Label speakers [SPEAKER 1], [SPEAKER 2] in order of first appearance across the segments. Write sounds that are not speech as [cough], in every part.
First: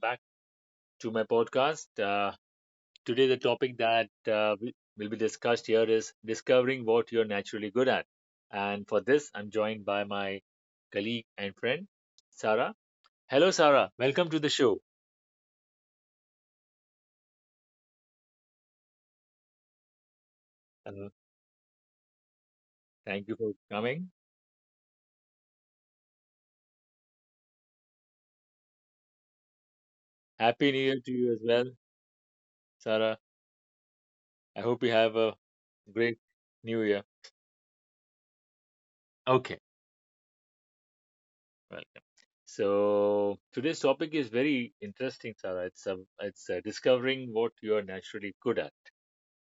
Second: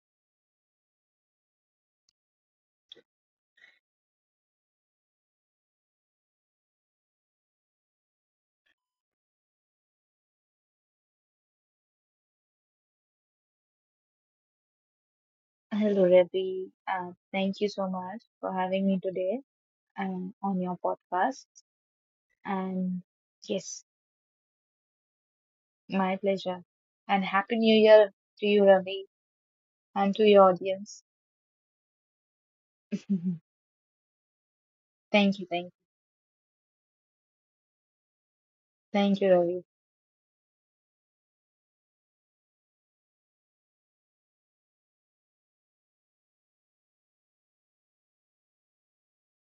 [SPEAKER 1] back to my podcast. Today, the topic that will be discussed here is discovering what you're naturally good at. And for this, I'm joined by my colleague and friend, Sarah. Hello, Sarah. Welcome to the show.
[SPEAKER 2] Hello, Ravi. Thank you so much for having me today on your
[SPEAKER 1] Hello.
[SPEAKER 2] podcast. And
[SPEAKER 1] Thank you for
[SPEAKER 2] yes,
[SPEAKER 1] coming.
[SPEAKER 2] my pleasure. And Happy New Year to you, Ravi, and to your
[SPEAKER 1] Happy New Year
[SPEAKER 2] audience.
[SPEAKER 1] to you as well, Sarah.
[SPEAKER 2] [laughs]
[SPEAKER 1] I hope you have
[SPEAKER 2] Thank
[SPEAKER 1] a
[SPEAKER 2] you, thank you.
[SPEAKER 1] great New Year.
[SPEAKER 2] Thank you,
[SPEAKER 1] Okay.
[SPEAKER 2] Ravi.
[SPEAKER 1] Well. So today's topic is very interesting, Sarah. It's Discovering what you are naturally good at.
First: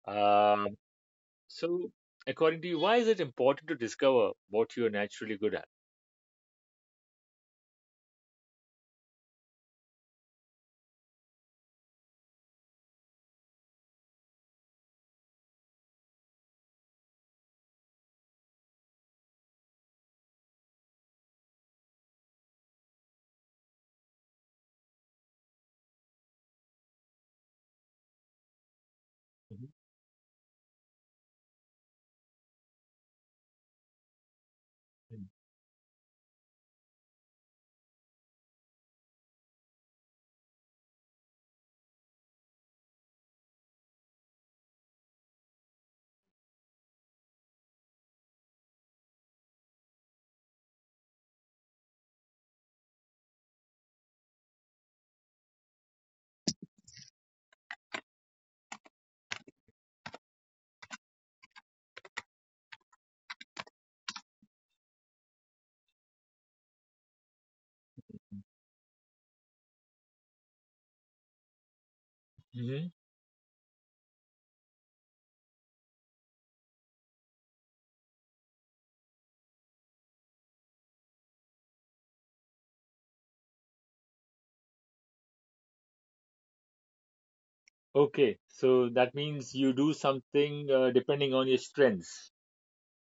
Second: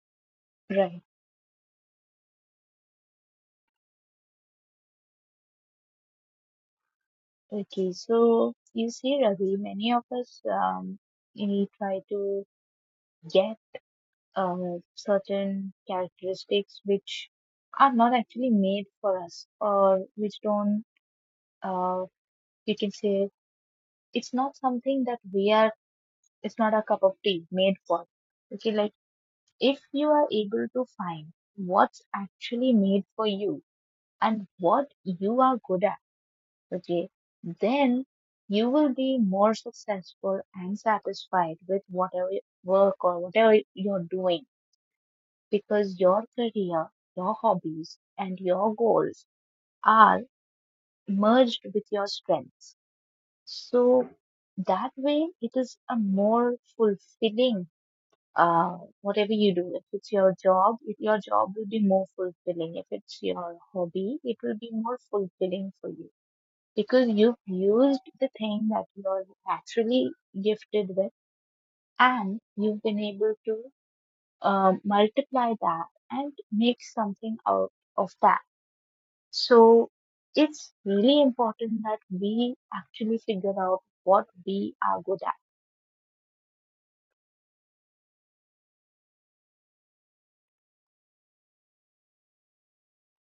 [SPEAKER 1] Um,
[SPEAKER 2] Right.
[SPEAKER 1] so according to you, why is it important to discover what you are naturally good at?
[SPEAKER 2] Okay, so you see, Ravi, many of us we try to get uh, certain characteristics which are not actually made for us or which don't, uh, you can say, it's not something that we are it's not a cup of tea made for okay like if you are able to find what's actually made for you and what
[SPEAKER 1] Mm-hmm.
[SPEAKER 2] you are good at okay then you will be more successful and satisfied with whatever work or whatever you're doing because your career your hobbies and your goals are merged with your strengths so that way it is a more fulfilling uh, whatever you do, if it's your job, if your job will be more fulfilling. If it's your hobby, it will be more fulfilling for you because you've used the thing that you're naturally gifted with and you've been able to multiply that and make something out of that. So it's really important that we actually figure out what we are good at.
[SPEAKER 1] Okay, so that means you do something depending on your strengths.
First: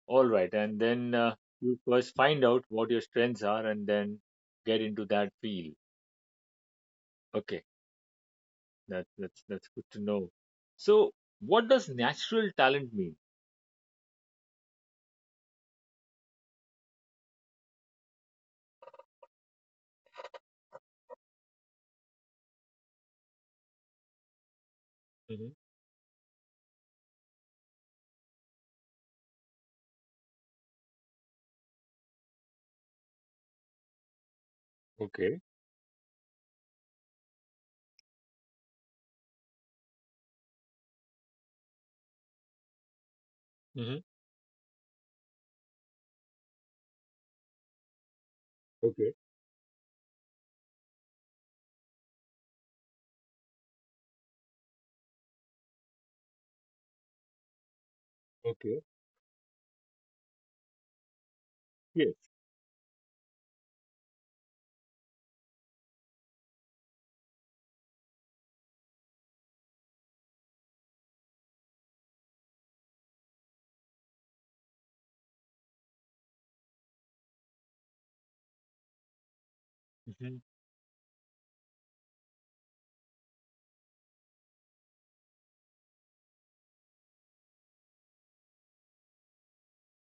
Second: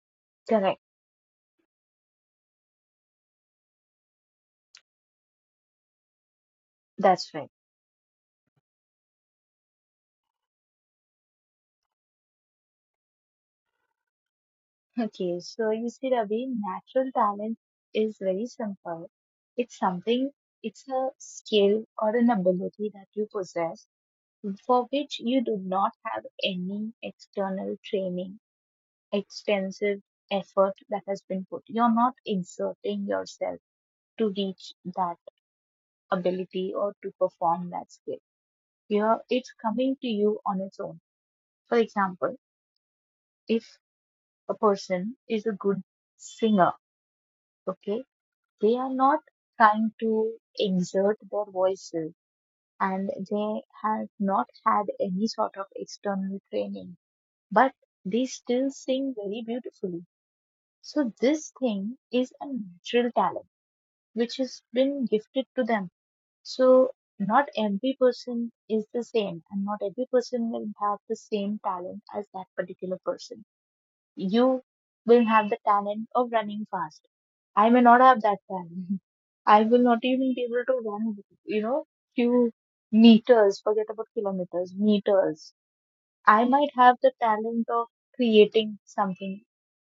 [SPEAKER 1] All right, and
[SPEAKER 2] Correct.
[SPEAKER 1] then you first find out what your strengths are, and then get into that field.
[SPEAKER 2] That's right.
[SPEAKER 1] Okay, that's good to know. So, what does natural talent mean?
[SPEAKER 2] Okay, so you see, Ravi, natural talent is very simple. It's something, it's a skill or an ability that you possess for which you
[SPEAKER 1] Hmm.
[SPEAKER 2] do not have any external training, extensive effort that has been put. You're not exerting yourself to reach that ability or to perform that skill. You're, it's coming to you on its own. For example, if
[SPEAKER 1] Hmm.
[SPEAKER 2] a person is a good singer, okay. They are
[SPEAKER 1] Okay.
[SPEAKER 2] not trying to exert their voices and they have not had any sort of external training, but they still
[SPEAKER 1] Okay.
[SPEAKER 2] sing very beautifully. So, this thing
[SPEAKER 1] Yes.
[SPEAKER 2] is a natural talent which has been gifted to them. So, not every person is the same, and not every person will have the same talent as that particular person you will have the talent of running fast. I may not have that talent. [laughs] I will not
[SPEAKER 1] Hmm.
[SPEAKER 2] even be able to run, you know, few meters, forget about kilometers, meters. I might have the talent of creating something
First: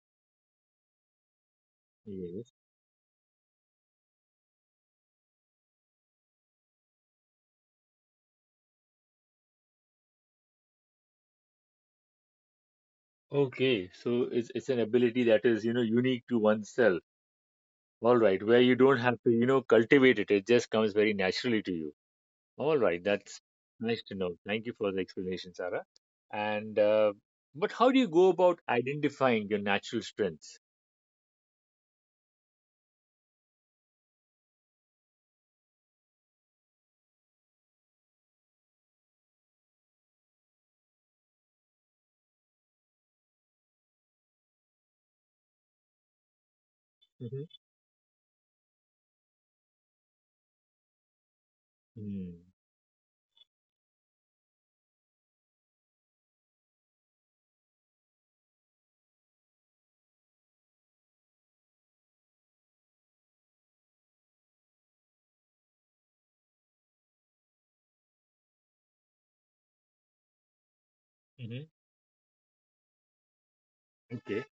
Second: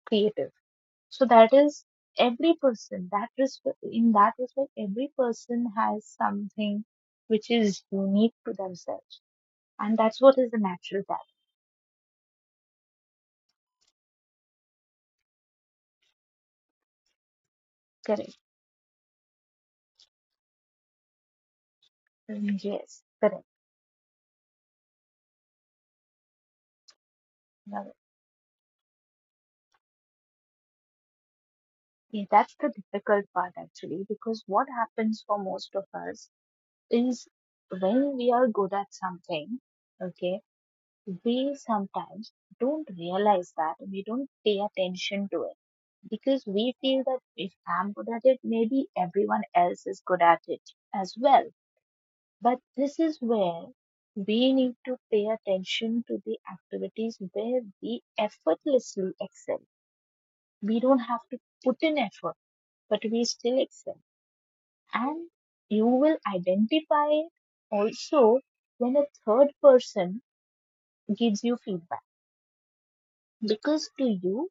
[SPEAKER 2] creative. So that is
[SPEAKER 1] Yes.
[SPEAKER 2] every person, that respect, in that respect, every person has something which is unique to themselves. And that's what is the natural talent.
[SPEAKER 1] Okay, so it's an ability that is, you know, unique to oneself. All
[SPEAKER 2] Correct.
[SPEAKER 1] right, where you don't have to, you know, cultivate it. It just comes very naturally to you.
[SPEAKER 2] Mm,
[SPEAKER 1] All right,
[SPEAKER 2] yes,
[SPEAKER 1] that's
[SPEAKER 2] correct.
[SPEAKER 1] nice to know. Thank you for the explanation, Sarah. And but how do you go about identifying your natural strengths?
[SPEAKER 2] Yeah, that's the difficult part actually, because what happens for most of us is when we are good at something, okay, we sometimes don't realize that we don't pay attention to it because we feel that
[SPEAKER 1] Mm-hmm.
[SPEAKER 2] if I'm good at it, maybe everyone else is good at it as well. But this is where we need to pay attention to the activities where we effortlessly excel we don't have to put in effort, but we still excel. And you will identify it also when a third person gives you
[SPEAKER 1] Mm-hmm.
[SPEAKER 2] feedback. Because to
[SPEAKER 1] Okay.
[SPEAKER 2] you,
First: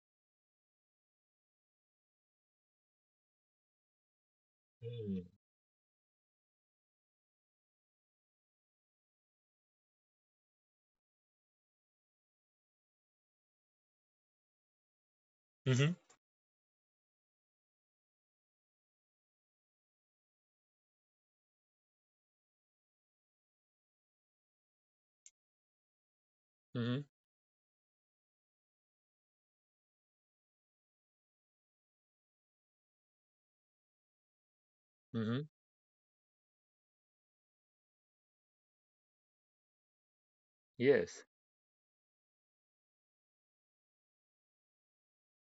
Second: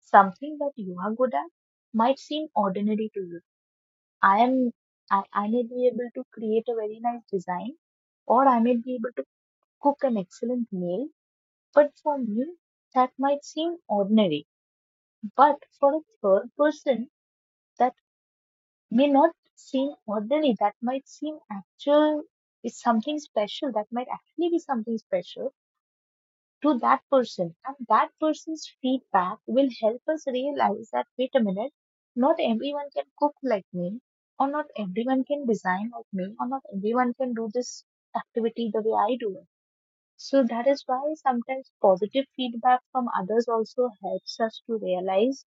[SPEAKER 2] something that you are good at might seem ordinary to you. I am I,
[SPEAKER 1] Mm-hmm.
[SPEAKER 2] I may be able to create a very nice design or I may be able to cook an excellent meal, but for me that might seem ordinary. But for a third person, that may not seem ordinary. That might seem actual is something special. That might actually be something special to
[SPEAKER 1] Mm-hmm.
[SPEAKER 2] that person. And that person's feedback will help us realize that wait a minute, not everyone can cook like me, or not everyone
[SPEAKER 1] Mm-hmm.
[SPEAKER 2] can design like me, or not everyone can do this activity the way I do it. So that is why
[SPEAKER 1] Yes.
[SPEAKER 2] sometimes positive feedback from others also helps us to realize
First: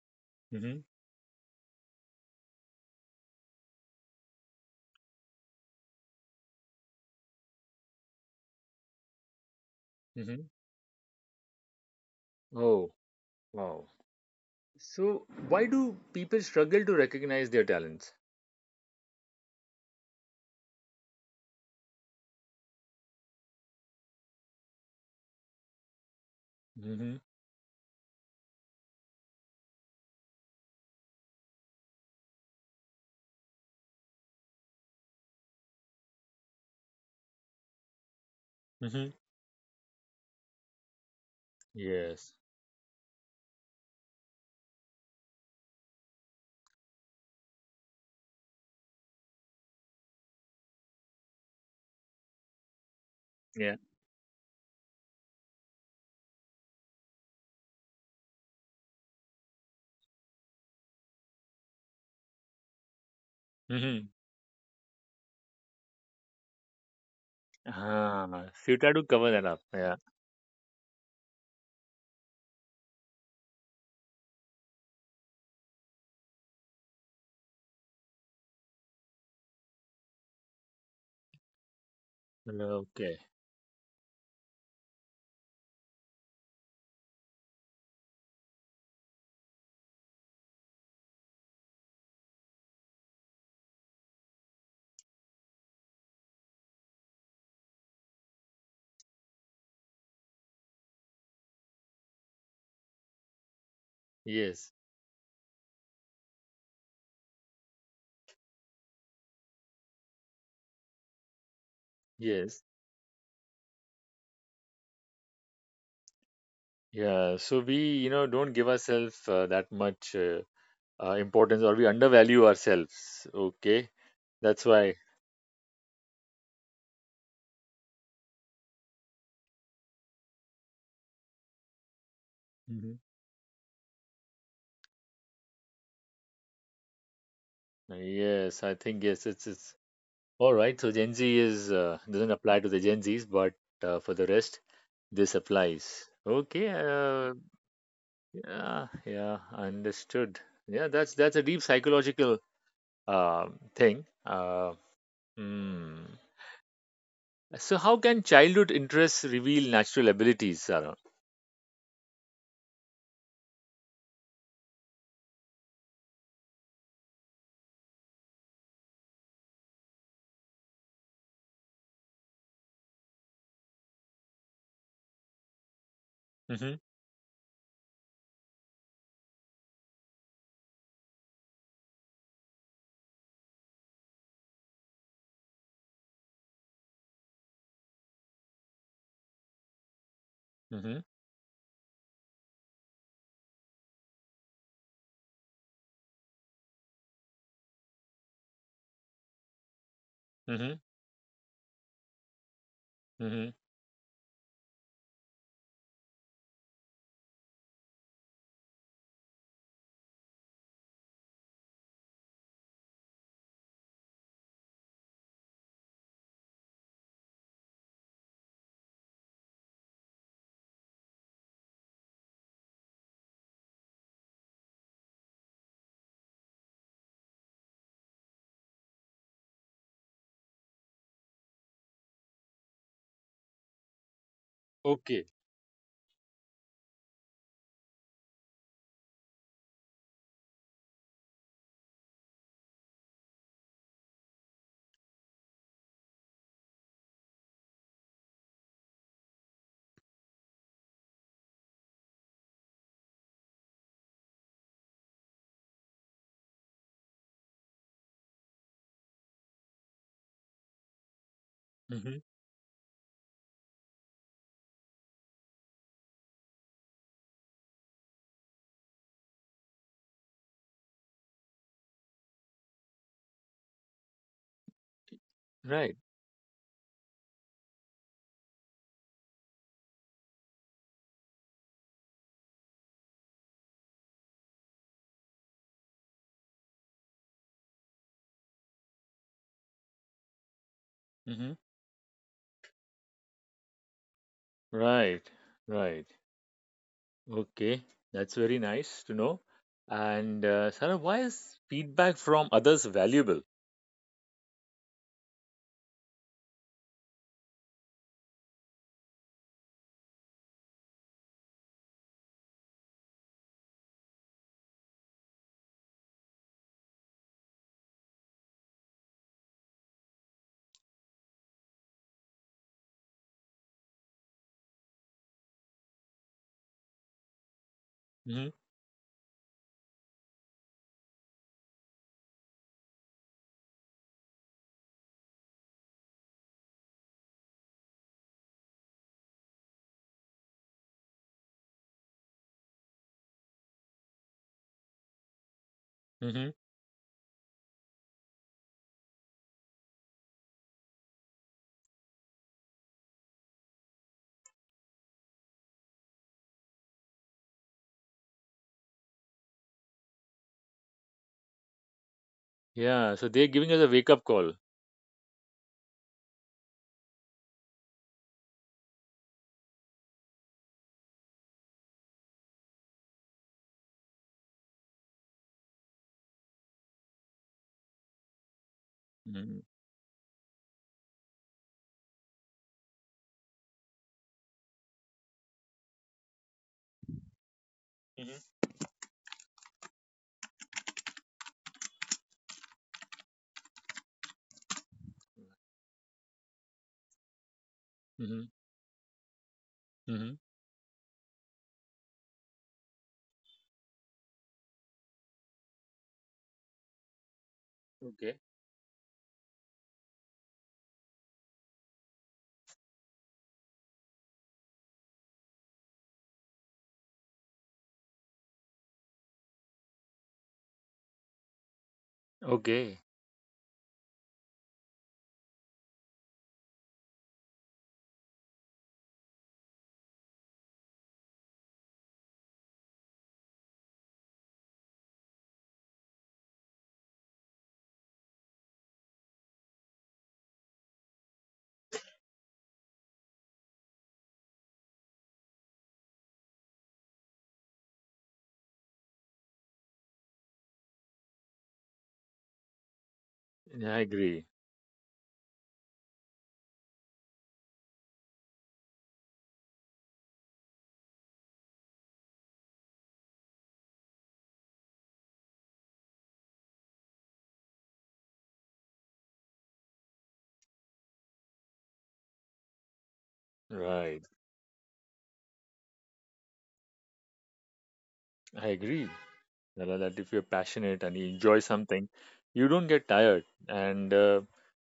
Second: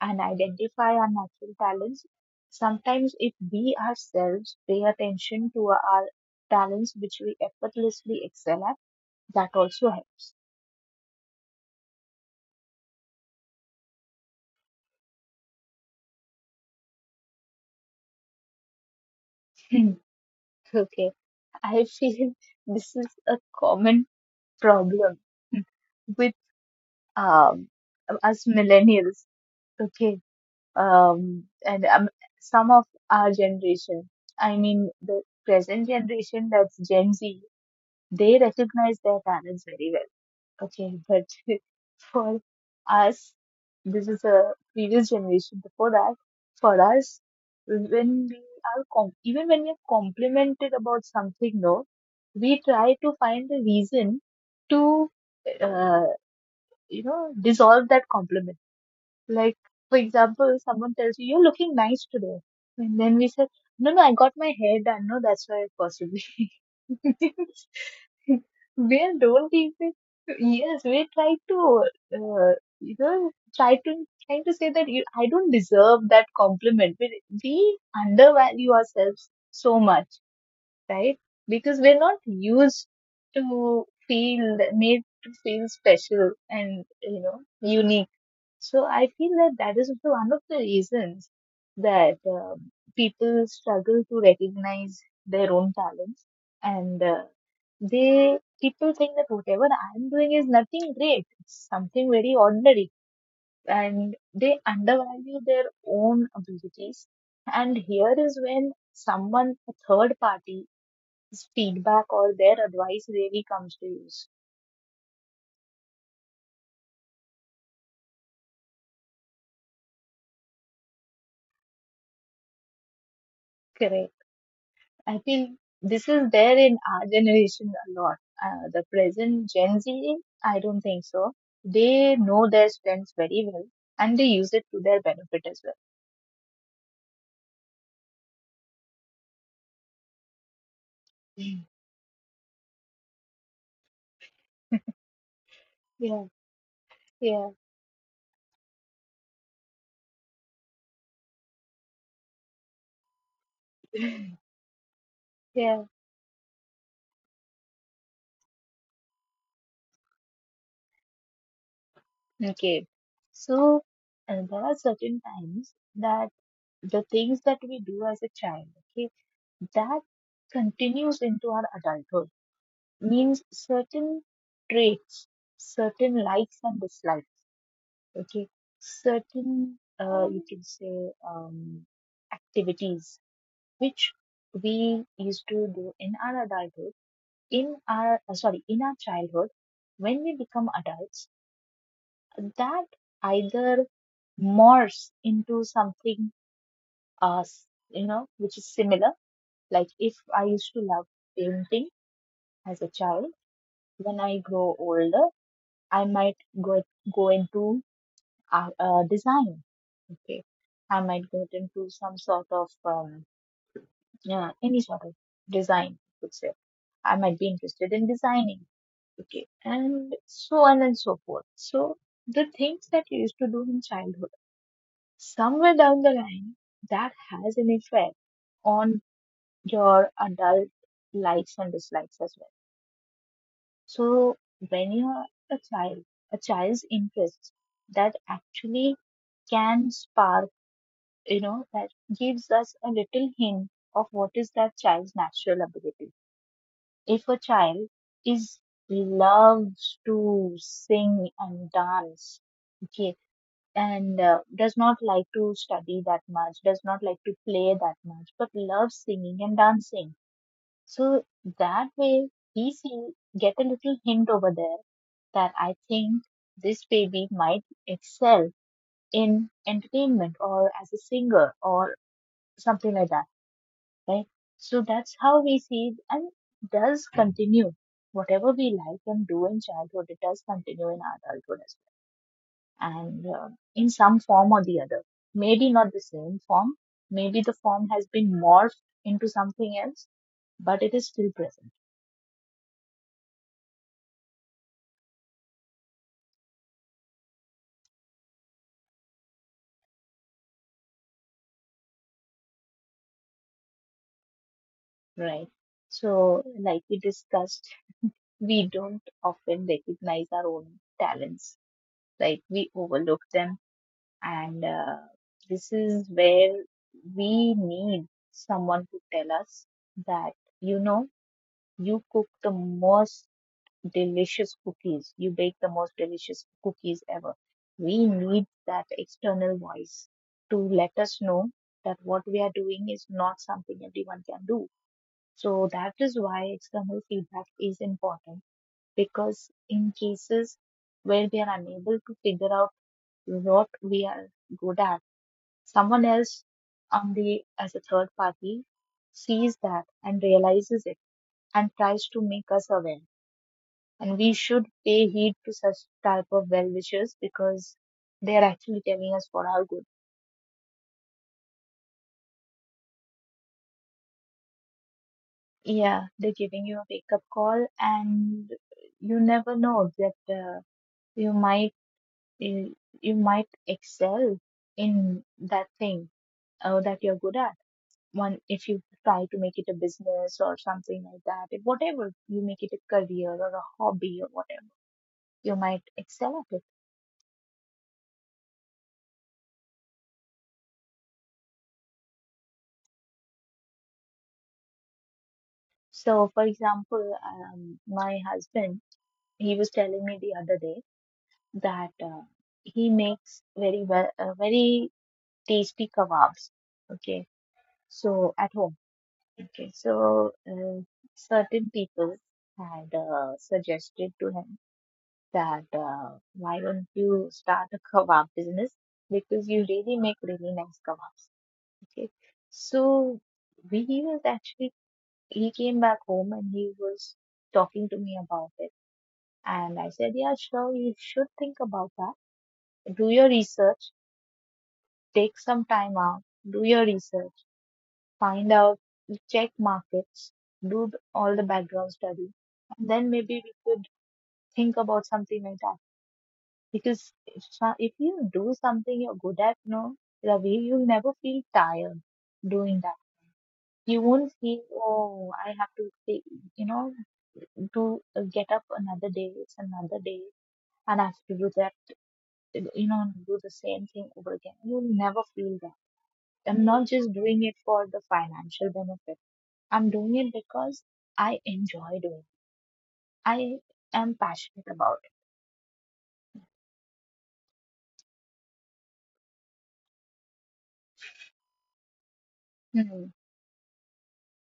[SPEAKER 2] and
[SPEAKER 1] Mm-hmm.
[SPEAKER 2] identify our natural talents. Sometimes, if we ourselves pay attention to our talents which we effortlessly excel at, that also helps.
[SPEAKER 1] Mm-hmm.
[SPEAKER 2] [laughs]
[SPEAKER 1] Oh, wow. So, why do people struggle to recognize their talents?
[SPEAKER 2] Hmm, okay, I feel [laughs] this is a common problem with
[SPEAKER 1] Mm-hmm.
[SPEAKER 2] um, us millennials. Okay, and some of our generation, I mean the present generation, that's Gen Z, they
[SPEAKER 1] Mm-hmm.
[SPEAKER 2] recognize their talents very well. Okay, but [laughs]
[SPEAKER 1] Yes.
[SPEAKER 2] for us, this is a previous generation. Before that, for us, when we are even when we are complimented about something, no, we try to find
[SPEAKER 1] Yeah.
[SPEAKER 2] a reason to, uh, you know, dissolve that compliment. Like, for example, someone tells you, you're looking nice today. And then we said,
[SPEAKER 1] Mm-hmm.
[SPEAKER 2] no, no, I got my hair done. No, that's why possibly. [laughs]
[SPEAKER 1] Ah, so you try to
[SPEAKER 2] We're
[SPEAKER 1] cover that up.
[SPEAKER 2] don't
[SPEAKER 1] Yeah.
[SPEAKER 2] even, yes, we try to, uh, you know, trying to say that you, I don't deserve that compliment. We undervalue ourselves so much, right? Because we're not used
[SPEAKER 1] Okay.
[SPEAKER 2] to feel, made to feel special and, you know, unique so I feel that that is also one of the reasons that people struggle to recognize their own talents, and they people think that whatever I'm doing is nothing great, it's something very ordinary, and they
[SPEAKER 1] Yes.
[SPEAKER 2] undervalue their own abilities. And here is when someone, a third party's feedback or their
[SPEAKER 1] Yes.
[SPEAKER 2] advice really comes to use.
[SPEAKER 1] Yeah. So we, you know, don't give ourselves that much importance, or we undervalue ourselves. Okay.
[SPEAKER 2] Correct?
[SPEAKER 1] That's why.
[SPEAKER 2] I think this is there in our generation a lot. The present Gen Z, I don't think so. They know their
[SPEAKER 1] Mhm.
[SPEAKER 2] strengths very well and they use it to their benefit as well.
[SPEAKER 1] Yes, I think yes, it's all right. So Gen Z
[SPEAKER 2] Mm.
[SPEAKER 1] is doesn't apply to the Gen Zs, but for the rest, this applies. Okay.
[SPEAKER 2] Yeah,
[SPEAKER 1] Yeah, yeah, understood. Yeah, that's a deep psychological thing.
[SPEAKER 2] yeah, yeah.
[SPEAKER 1] Mm. So how can childhood interests reveal natural abilities, Sarah?
[SPEAKER 2] Okay. So there are certain times that the things that we do as a child, okay, that continues into our adulthood. Means certain traits, certain likes and
[SPEAKER 1] Mm-hmm,
[SPEAKER 2] dislikes okay certain you can say um, activities which we used to do in our adulthood in our sorry in our childhood when we become
[SPEAKER 1] mm-hmm,
[SPEAKER 2] adults that either morphs into something you know which is similar like if I used
[SPEAKER 1] mm-hmm,
[SPEAKER 2] to love painting as a child
[SPEAKER 1] mm-hmm.
[SPEAKER 2] when I grow older I might go go into design. Okay, I might get into some sort of yeah, any sort of design. I could say I might be interested in designing. Okay, and so on and so forth. So the things that you used to do in childhood, somewhere down the line, that has an effect on your adult likes and dislikes as well. So when
[SPEAKER 1] Okay.
[SPEAKER 2] you're a child, a child's interests that actually can spark you know, that gives us a little hint of what is that child's natural ability. If a child is loves to sing and dance, okay, and does not like to study that much, does not like to play that much, but loves singing and dancing. So that
[SPEAKER 1] Mm-hmm.
[SPEAKER 2] way we see get a little hint over there that I think this baby might excel in entertainment or as a singer or something like that right? So that's how we see
[SPEAKER 1] Right.
[SPEAKER 2] it and does continue. Whatever we like and do in childhood, it does continue in adulthood as well. And in some form or the other, maybe not the same form, maybe the form has been morphed into something else, but it is still
[SPEAKER 1] Mm-hmm.
[SPEAKER 2] present,
[SPEAKER 1] Right. Right. Okay. That's very nice to know. And Sarah, why is feedback from others valuable?
[SPEAKER 2] right? So, like we discussed, we don't often recognize our own talents, like we overlook them and this is where we need someone to tell us that you know you cook the most delicious cookies you bake the most delicious cookies ever we need
[SPEAKER 1] Mm-hmm.
[SPEAKER 2] that external voice to let us know that what we are doing is not something everyone can do so that is why external feedback is important because in cases where we are unable to figure out what we are good at someone else
[SPEAKER 1] Mm-hmm.
[SPEAKER 2] on the as a third party sees that and realizes it and tries to make us aware. And we should pay heed to such type of well wishes because they are actually telling us for our good.
[SPEAKER 1] Yeah, so they're giving us a wake-up call.
[SPEAKER 2] Yeah, they're giving you a wake up call, and you never know that you might you, you might excel in that thing that you're good at. One if you try to make
[SPEAKER 1] Mm-hmm.
[SPEAKER 2] it a business or something like that if whatever you make it a career or a hobby or whatever you might excel at it so for example my
[SPEAKER 1] Mm-hmm.
[SPEAKER 2] husband he was telling me the
[SPEAKER 1] Mm-hmm.
[SPEAKER 2] other day that he makes very well very tasty kebabs okay so
[SPEAKER 1] Okay.
[SPEAKER 2] at home okay so certain people had suggested to him that why don't you start a kebab business because you really make really nice kebabs. Okay,
[SPEAKER 1] Okay,
[SPEAKER 2] so we he was actually he came back home and he was talking to me about it, and I said, yeah, sure, you should think about that. Do your research, take some time out, do your research, find out, check markets, do all the background study, and then maybe we could think about something like that because if you do something you're good at, no, Ravi, you'll never feel tired doing that.
[SPEAKER 1] yeah, I agree.
[SPEAKER 2] You won't feel, oh, I have to, stay, you know, to get up another day, it's another day, and I have to do that, do the same thing over again. You'll never feel that. I'm not just doing it for the financial benefit. I'm doing it because I enjoy doing it. I
[SPEAKER 1] Right,
[SPEAKER 2] am passionate about
[SPEAKER 1] I agree. Nala, that if you're passionate and you enjoy something, you don't get
[SPEAKER 2] it. Hmm.
[SPEAKER 1] tired, and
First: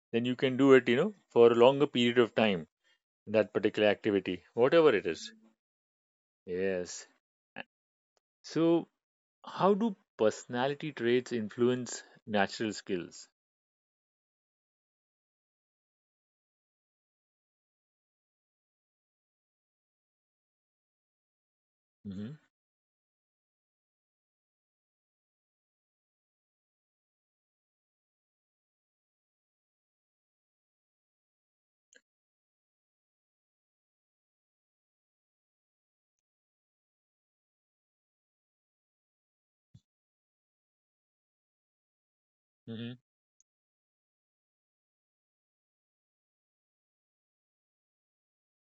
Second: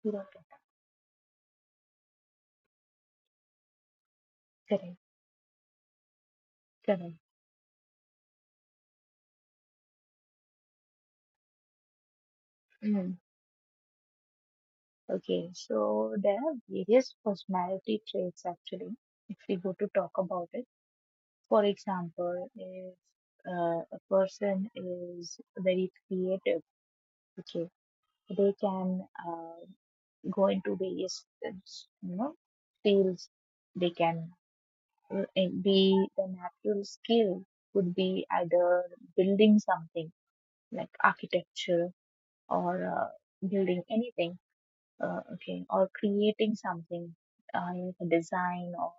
[SPEAKER 2] You don't
[SPEAKER 1] then you can do it, you know, for a longer period of time, that particular activity,
[SPEAKER 2] get that.
[SPEAKER 1] whatever
[SPEAKER 2] Correct.
[SPEAKER 1] it is. Yes.
[SPEAKER 2] Correct.
[SPEAKER 1] A- So, how do personality traits influence natural
[SPEAKER 2] Mm.
[SPEAKER 1] skills?
[SPEAKER 2] Okay, so there are various personality traits actually, if we go to talk about it. For
[SPEAKER 1] Mm-hmm.
[SPEAKER 2] example, if a person is very creative, okay, they can go into various, fields. They can the natural skill would be either building something like architecture or
[SPEAKER 1] Mm-hmm.
[SPEAKER 2] building anything okay, or creating something, like a design, or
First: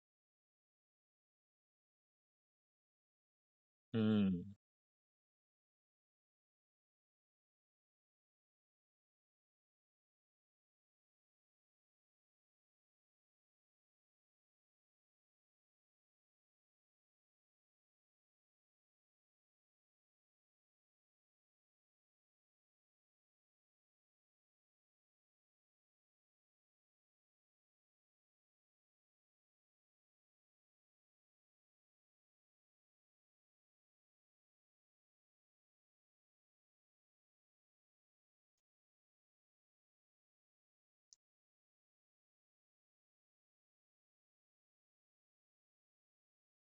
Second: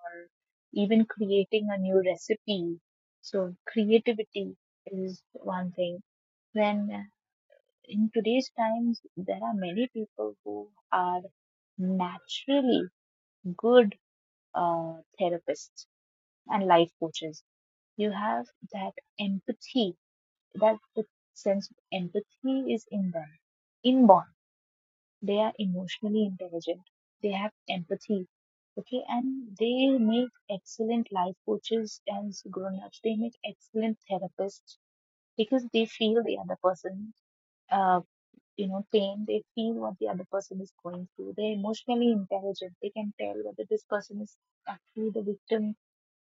[SPEAKER 2] even creating a new recipe. So,
[SPEAKER 1] Mm-hmm.
[SPEAKER 2] creativity is one thing. When in today's times, there are many people who are naturally good uh, therapists and life coaches. You have that empathy, that the sense of empathy is in them, inborn, they are emotionally intelligent, they have empathy, okay, and they make excellent life coaches, and grown-ups, they make excellent therapists, because they feel the other person, uh, pain, they feel what the other person is going through. They're emotionally intelligent, they can tell whether this person is actually the victim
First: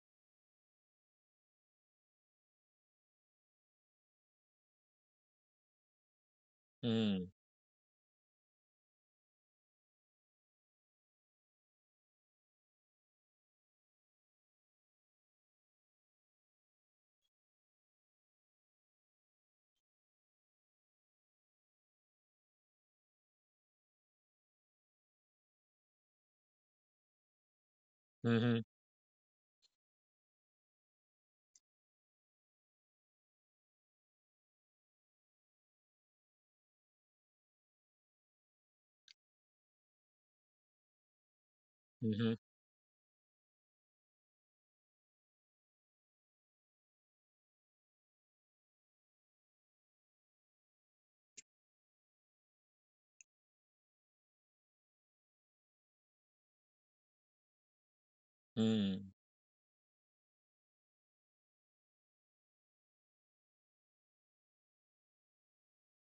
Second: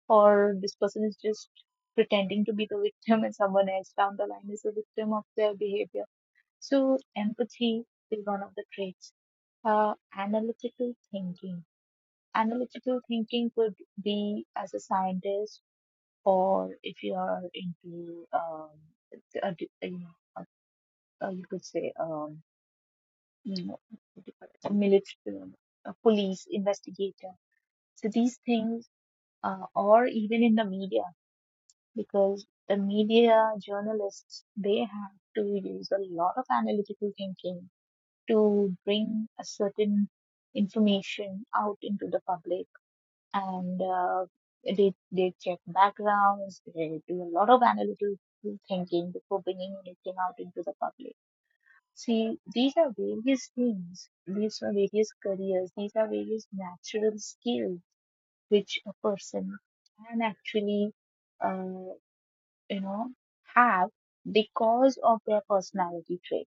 [SPEAKER 2] or this person is just pretending to be the [laughs] victim, and someone else down the line is the victim of their behavior. So, empathy is one of the traits. Analytical thinking. Analytical thinking could be as a scientist, or if you are into, a, a- you know, you could say, you know, what do you call it? A military, a police investigator. So these things,
[SPEAKER 1] Mm-hmm.
[SPEAKER 2] or even in the media, because the media journalists, they have to use a lot of analytical thinking to bring a certain information out into the
[SPEAKER 1] Mm-hmm.
[SPEAKER 2] public. And they check backgrounds, they do a lot of analytical thinking before bringing anything out into the public. See, these are various things, these are various careers, these are various natural skills which a
[SPEAKER 1] Mm.
[SPEAKER 2] person can actually, uh, you know, have because of their personality trait.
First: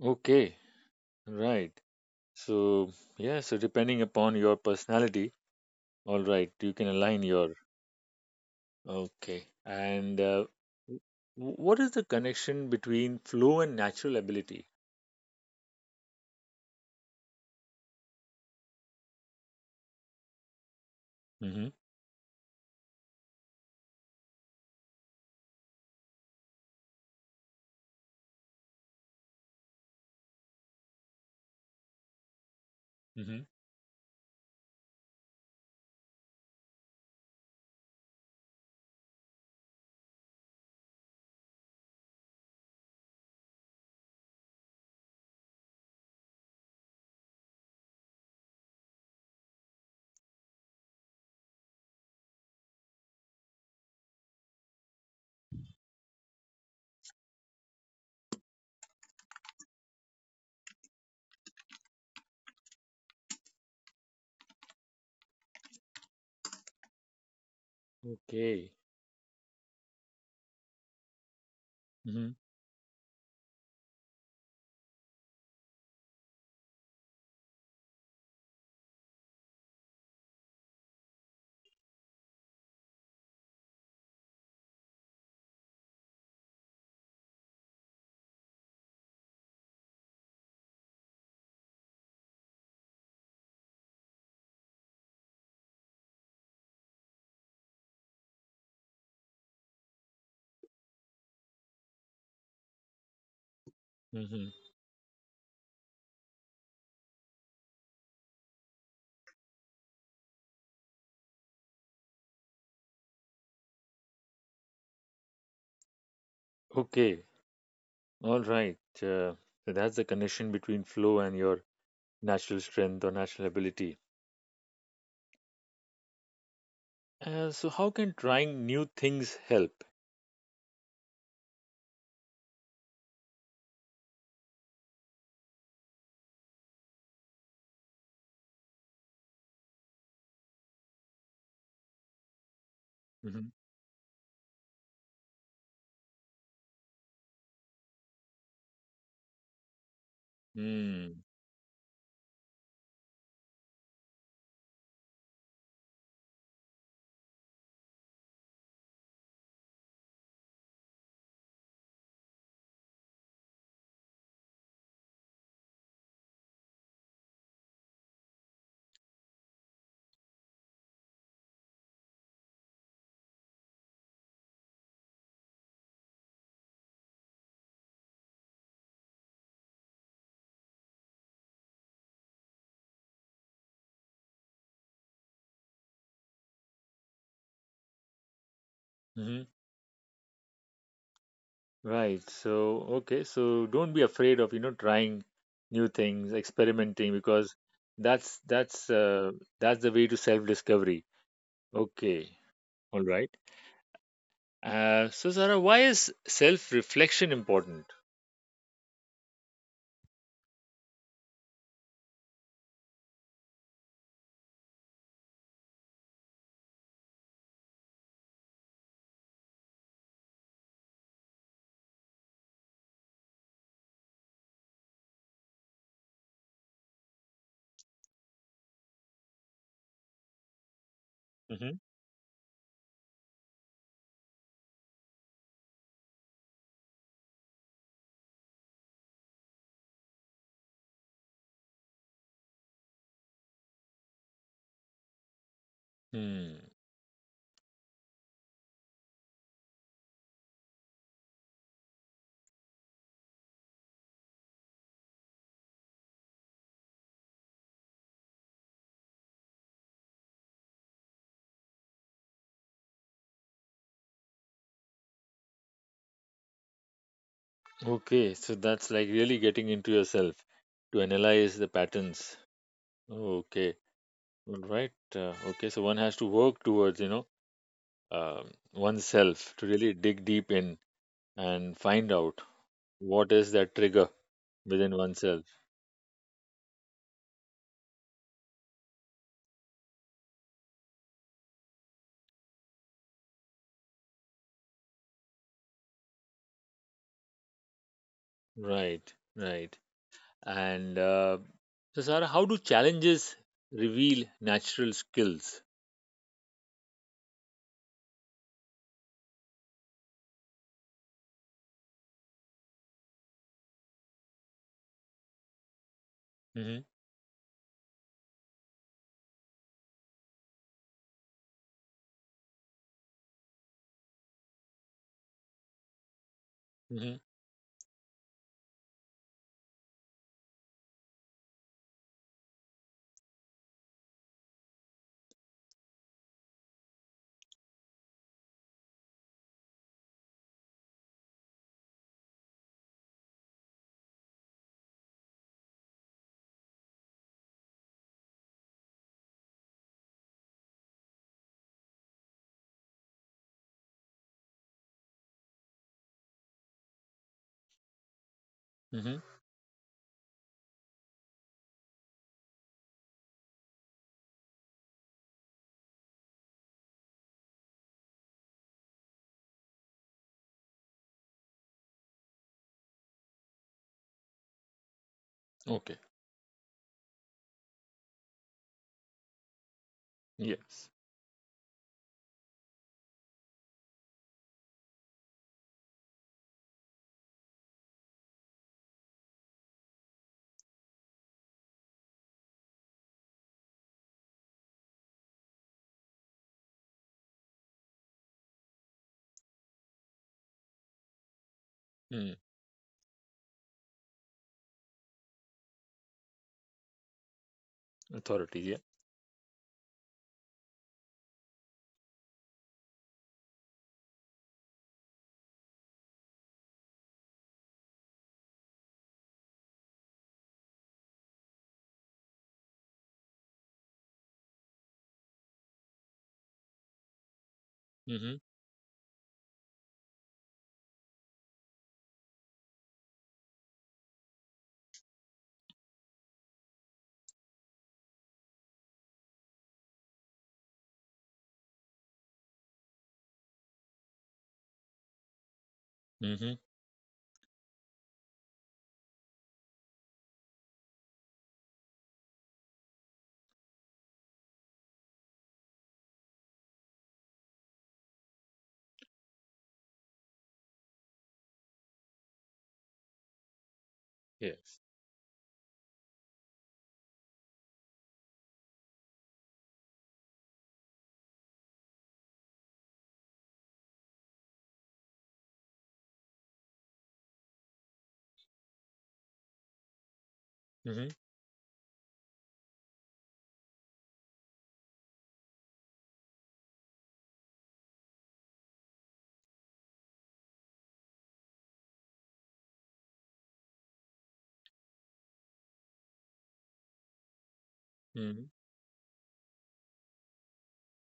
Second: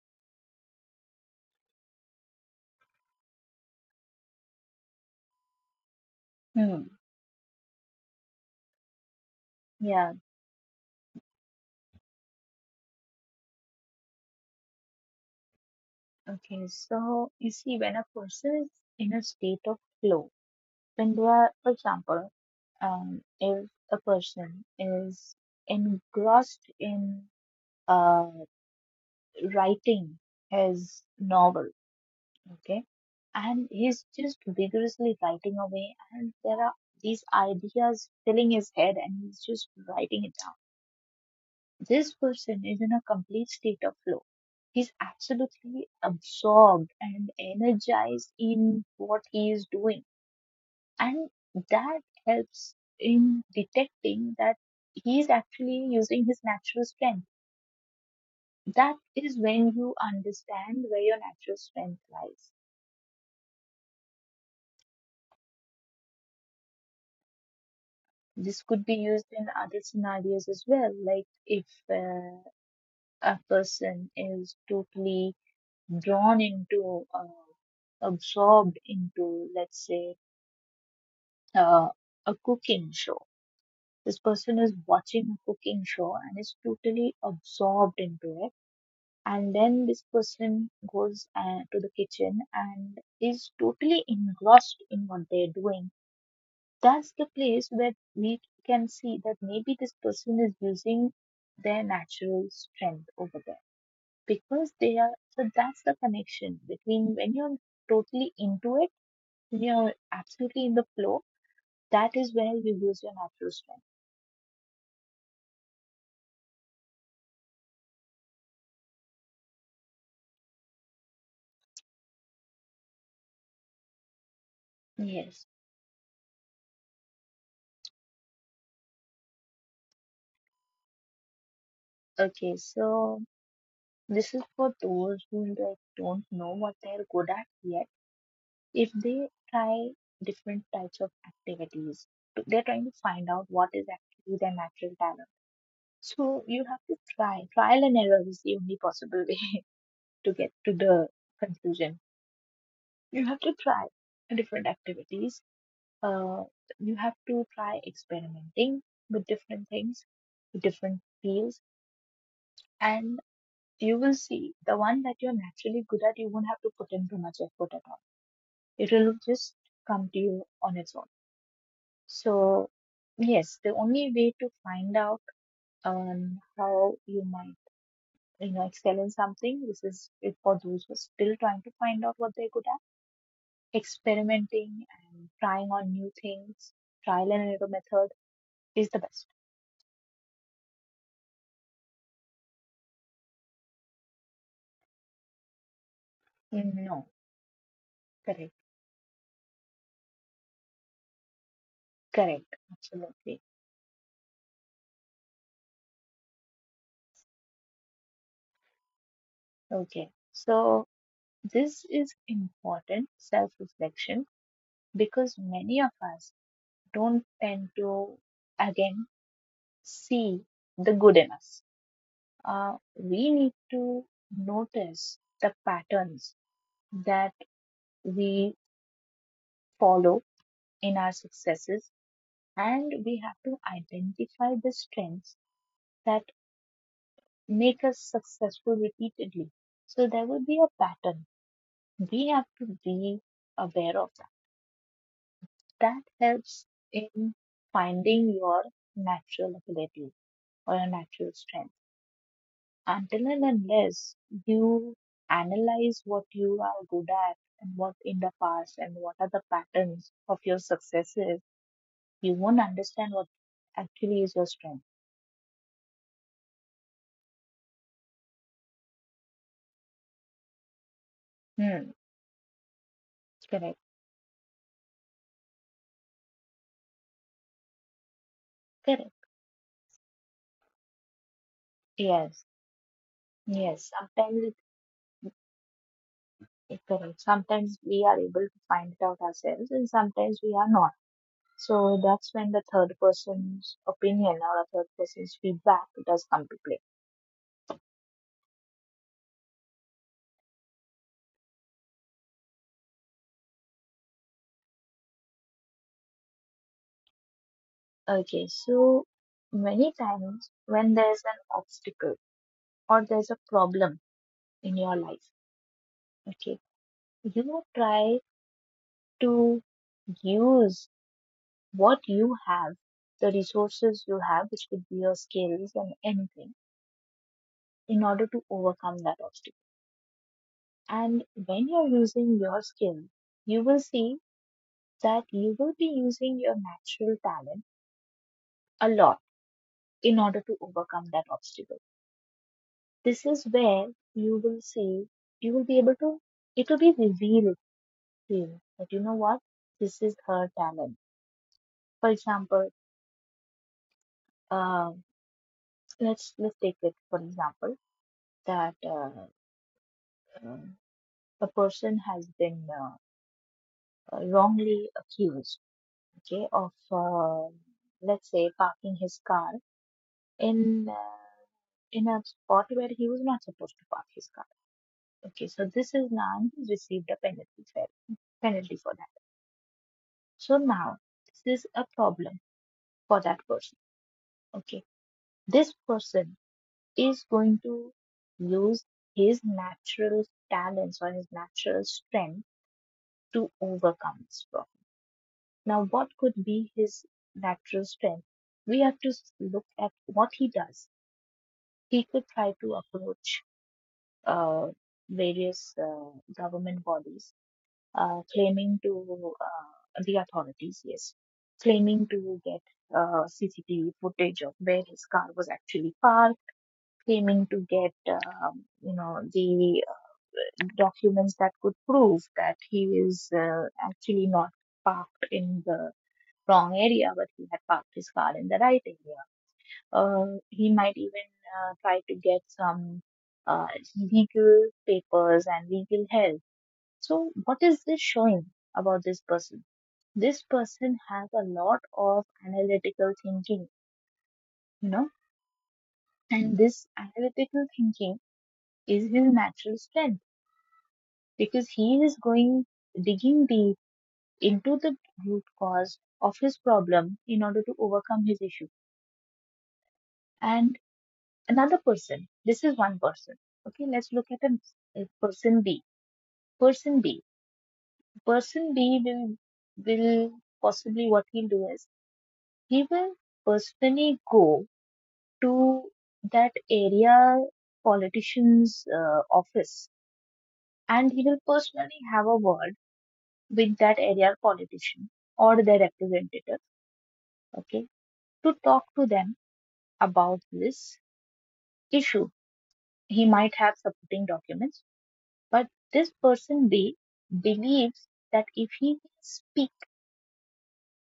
[SPEAKER 1] Okay, right. So, yeah, so depending upon your personality, all right, you
[SPEAKER 2] Hmm.
[SPEAKER 1] can align your. Okay.
[SPEAKER 2] Yeah.
[SPEAKER 1] And w- what is the connection between flow and natural ability?
[SPEAKER 2] Okay, so you see, when a person is in a state of flow, when they are, for
[SPEAKER 1] Mm-hmm.
[SPEAKER 2] example, if a person is engrossed in uh, writing his novel, okay,
[SPEAKER 1] Mm-hmm.
[SPEAKER 2] and he's just vigorously writing away, and there are these ideas filling his head, and he's just writing it down. This person is in a complete state of flow. He's absolutely absorbed and energized in what he is doing. And that helps in detecting that he is actually using his natural strength. That is when you understand where your natural strength lies. This
[SPEAKER 1] Okay.
[SPEAKER 2] could be used in other scenarios as well, like if
[SPEAKER 1] Mm-hmm.
[SPEAKER 2] uh, a person is totally drawn into, absorbed into, let's say, uh, a cooking show. This person is watching a cooking show and is totally absorbed into it. And then this person goes to the kitchen and is totally engrossed in what they're doing. That's the place where we can see that maybe this person is using their natural strength over there,
[SPEAKER 1] Mm-hmm.
[SPEAKER 2] because they are. So that's the connection, between when you're totally into it, when you're absolutely in the flow. That is where you use your natural strength.
[SPEAKER 1] Okay. All right. So that's the connection between flow and your natural strength or natural ability.
[SPEAKER 2] Yes.
[SPEAKER 1] So how can trying new things help?
[SPEAKER 2] Okay, so this is for those who like don't know what they're good at yet. If they try different types of activities, they're trying to
[SPEAKER 1] Mm-hmm.
[SPEAKER 2] find out what is actually their natural talent. So you have to try. Trial and error is the only possible [laughs] way to get to
[SPEAKER 1] Mm-hmm.
[SPEAKER 2] the conclusion. You have to try different activities, uh, you have to try experimenting with different things, with different fields, and you will see the one that you're naturally good at, you won't have to put in too much effort at all. It will just come to you on its own. So, yes, the only way to find out, how you might, you know, excel in something, this is it. For those who are still trying to find out what they're good at, experimenting and trying on new things, trial and error method is the best.
[SPEAKER 1] Mm-hmm. Right. So, okay. So don't be afraid of, you know, trying new things,
[SPEAKER 2] No.
[SPEAKER 1] experimenting, because that's
[SPEAKER 2] Correct,
[SPEAKER 1] that's uh, that's the way to self-discovery. Okay.
[SPEAKER 2] correct,
[SPEAKER 1] All right.
[SPEAKER 2] absolutely.
[SPEAKER 1] So, Sarah, why is self-reflection important?
[SPEAKER 2] Okay, so this is important, self reflection, because many of us don't tend to, again, see the good in us. We need to notice the patterns that we follow in our
[SPEAKER 1] Hmm.
[SPEAKER 2] successes, and we have to identify the strengths that make us successful repeatedly. So there would be a pattern, we have to be aware of that. That
[SPEAKER 1] Hmm.
[SPEAKER 2] helps in finding your natural ability or your natural strength. Until and unless you analyze what you are good at and what in the past and what are the patterns of your successes, you won't understand what actually is your strength.
[SPEAKER 1] Okay. So that's like really getting into yourself to analyze the
[SPEAKER 2] Hmm.
[SPEAKER 1] patterns. Okay.
[SPEAKER 2] Correct.
[SPEAKER 1] All right. Okay. So one has to work towards, you know,
[SPEAKER 2] Correct.
[SPEAKER 1] oneself to really dig deep in and find out
[SPEAKER 2] Yes.
[SPEAKER 1] what is that
[SPEAKER 2] Yes.
[SPEAKER 1] trigger
[SPEAKER 2] Sometimes it,
[SPEAKER 1] within oneself.
[SPEAKER 2] it correct. Sometimes we are able to find it out ourselves and sometimes we are not. So that's when the third person's opinion or a third person's feedback does come to play.
[SPEAKER 1] Right, right. And so, Sarah, how do challenges reveal natural skills?
[SPEAKER 2] Okay, so many times when there's an obstacle or there's a problem in your life, okay,
[SPEAKER 1] Mm-hmm,
[SPEAKER 2] you try to use what you have, the resources you have, which could be your skills and anything,
[SPEAKER 1] mm-hmm,
[SPEAKER 2] in order to overcome that obstacle. And when you're using your skill, you will see that you will be using your natural talent a lot in order to overcome that obstacle. This is where you will see, you will be able to, it will be revealed to you that, you know what, this is her talent. For example, uh, let's take it for example that
[SPEAKER 1] mm-hmm.
[SPEAKER 2] uh, a person has been wrongly accused, okay, of let's say parking his car in uh, in a spot where he was not supposed to park his car. Okay, so this
[SPEAKER 1] Okay.
[SPEAKER 2] is Nand who's received a penalty for penalty for that. So
[SPEAKER 1] Yes.
[SPEAKER 2] now this is a problem for that person. Okay, this person is going to use his natural talents or his natural strength to overcome this problem. Now, what could be his natural strength? We have to look at what he does. He could
[SPEAKER 1] Mm.
[SPEAKER 2] try to approach uh, various government bodies,
[SPEAKER 1] Authority.
[SPEAKER 2] claiming
[SPEAKER 1] Yeah.
[SPEAKER 2] to, the authorities, yes, claiming to get CCTV footage of where his car was actually parked, claiming to get, um, the, documents that could prove that he is actually not parked in the wrong area, but he had parked his car
[SPEAKER 1] Mm-hmm,
[SPEAKER 2] in the right area. He might even try to get some uh, legal papers and legal help. So, what is this showing about this person? This person has a lot of analytical thinking, you know, and
[SPEAKER 1] mm-hmm.
[SPEAKER 2] this analytical thinking is his natural strength, because he is going digging deep into the root cause of his problem in order to overcome his issue. And another person, this is one person. Okay, let's look at a,
[SPEAKER 1] Yes.
[SPEAKER 2] person B. Person B. Person B will possibly, what he'll do is, he will personally go to that area politician's office, and
[SPEAKER 1] Mm-hmm,
[SPEAKER 2] he will personally have a word with that area politician or their representative, okay, to talk to them about this issue. He might have supporting documents, but this person B believes that
[SPEAKER 1] mm-hmm.
[SPEAKER 2] if he speak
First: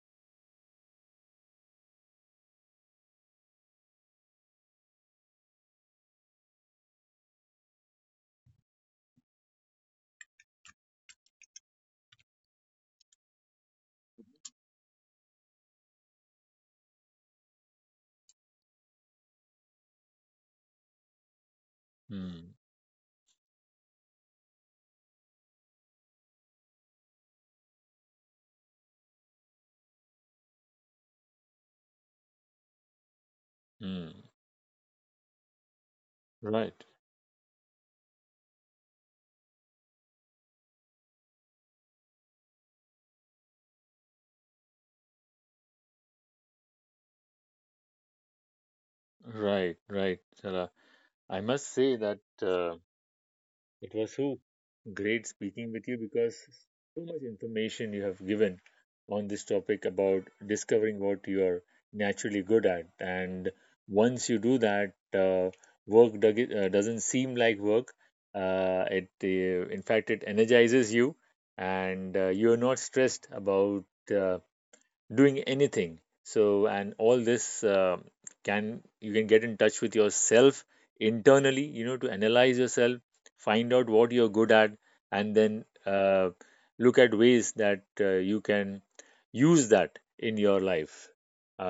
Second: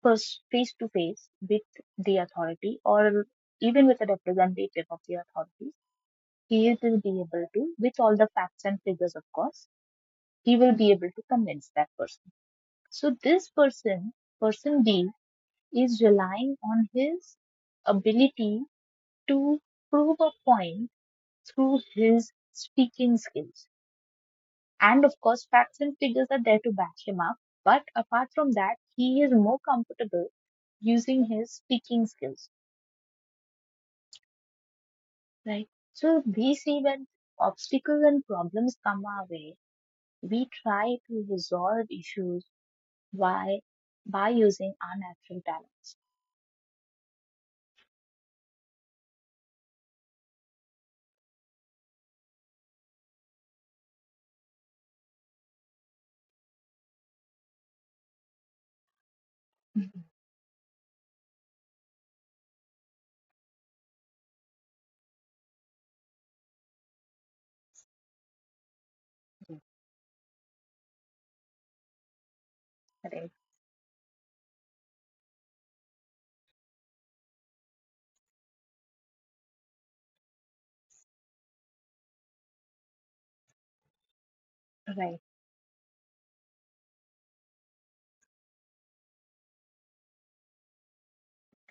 [SPEAKER 2] first face to face with the authority or even with a representative of the authority, he will be able to, with all the facts and figures, of course, he will be able to convince that person. So this person, person D, is relying on his ability to prove a point through his speaking skills. And of course, facts and figures are there to back him up. But apart from that, he is more comfortable using his speaking skills,
[SPEAKER 1] Mm-hmm.
[SPEAKER 2] right? So we see,
[SPEAKER 1] Right,
[SPEAKER 2] when obstacles and problems come our way, we try to resolve issues. Why? By using our natural talents.
[SPEAKER 1] right, right, Sarah. I must say that. It was so great speaking with you because so much information you have given on this topic
[SPEAKER 2] Mhm.
[SPEAKER 1] about discovering what you're naturally good at. And once you do that, work doesn't seem like work. In fact, it energizes you, and you're not stressed
[SPEAKER 2] Right,
[SPEAKER 1] about. Uh, Doing anything. So, and all this can you can get in touch with yourself internally, you know, to analyze yourself, find out what you're good at,
[SPEAKER 2] right,
[SPEAKER 1] and then look at ways that you can use that in your life.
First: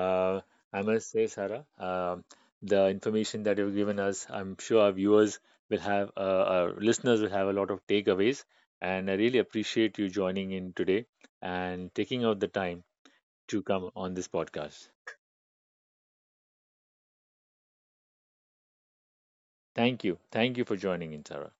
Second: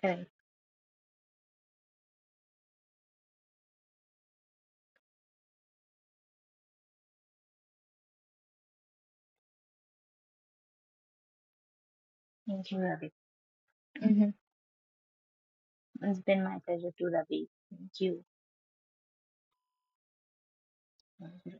[SPEAKER 2] correct.
[SPEAKER 1] I must say, Sarah, the information that you've given us, I'm sure our viewers will have, our listeners will have a lot of takeaways. And I really appreciate you joining in today and taking out the
[SPEAKER 2] Thank you,
[SPEAKER 1] time
[SPEAKER 2] Ravi.
[SPEAKER 1] to come on this
[SPEAKER 2] Hmm.
[SPEAKER 1] podcast.
[SPEAKER 2] It's been my pleasure to, Ravi. Thank you.
[SPEAKER 1] Thank you. Thank you for joining in, Sarah.
[SPEAKER 2] Mhm.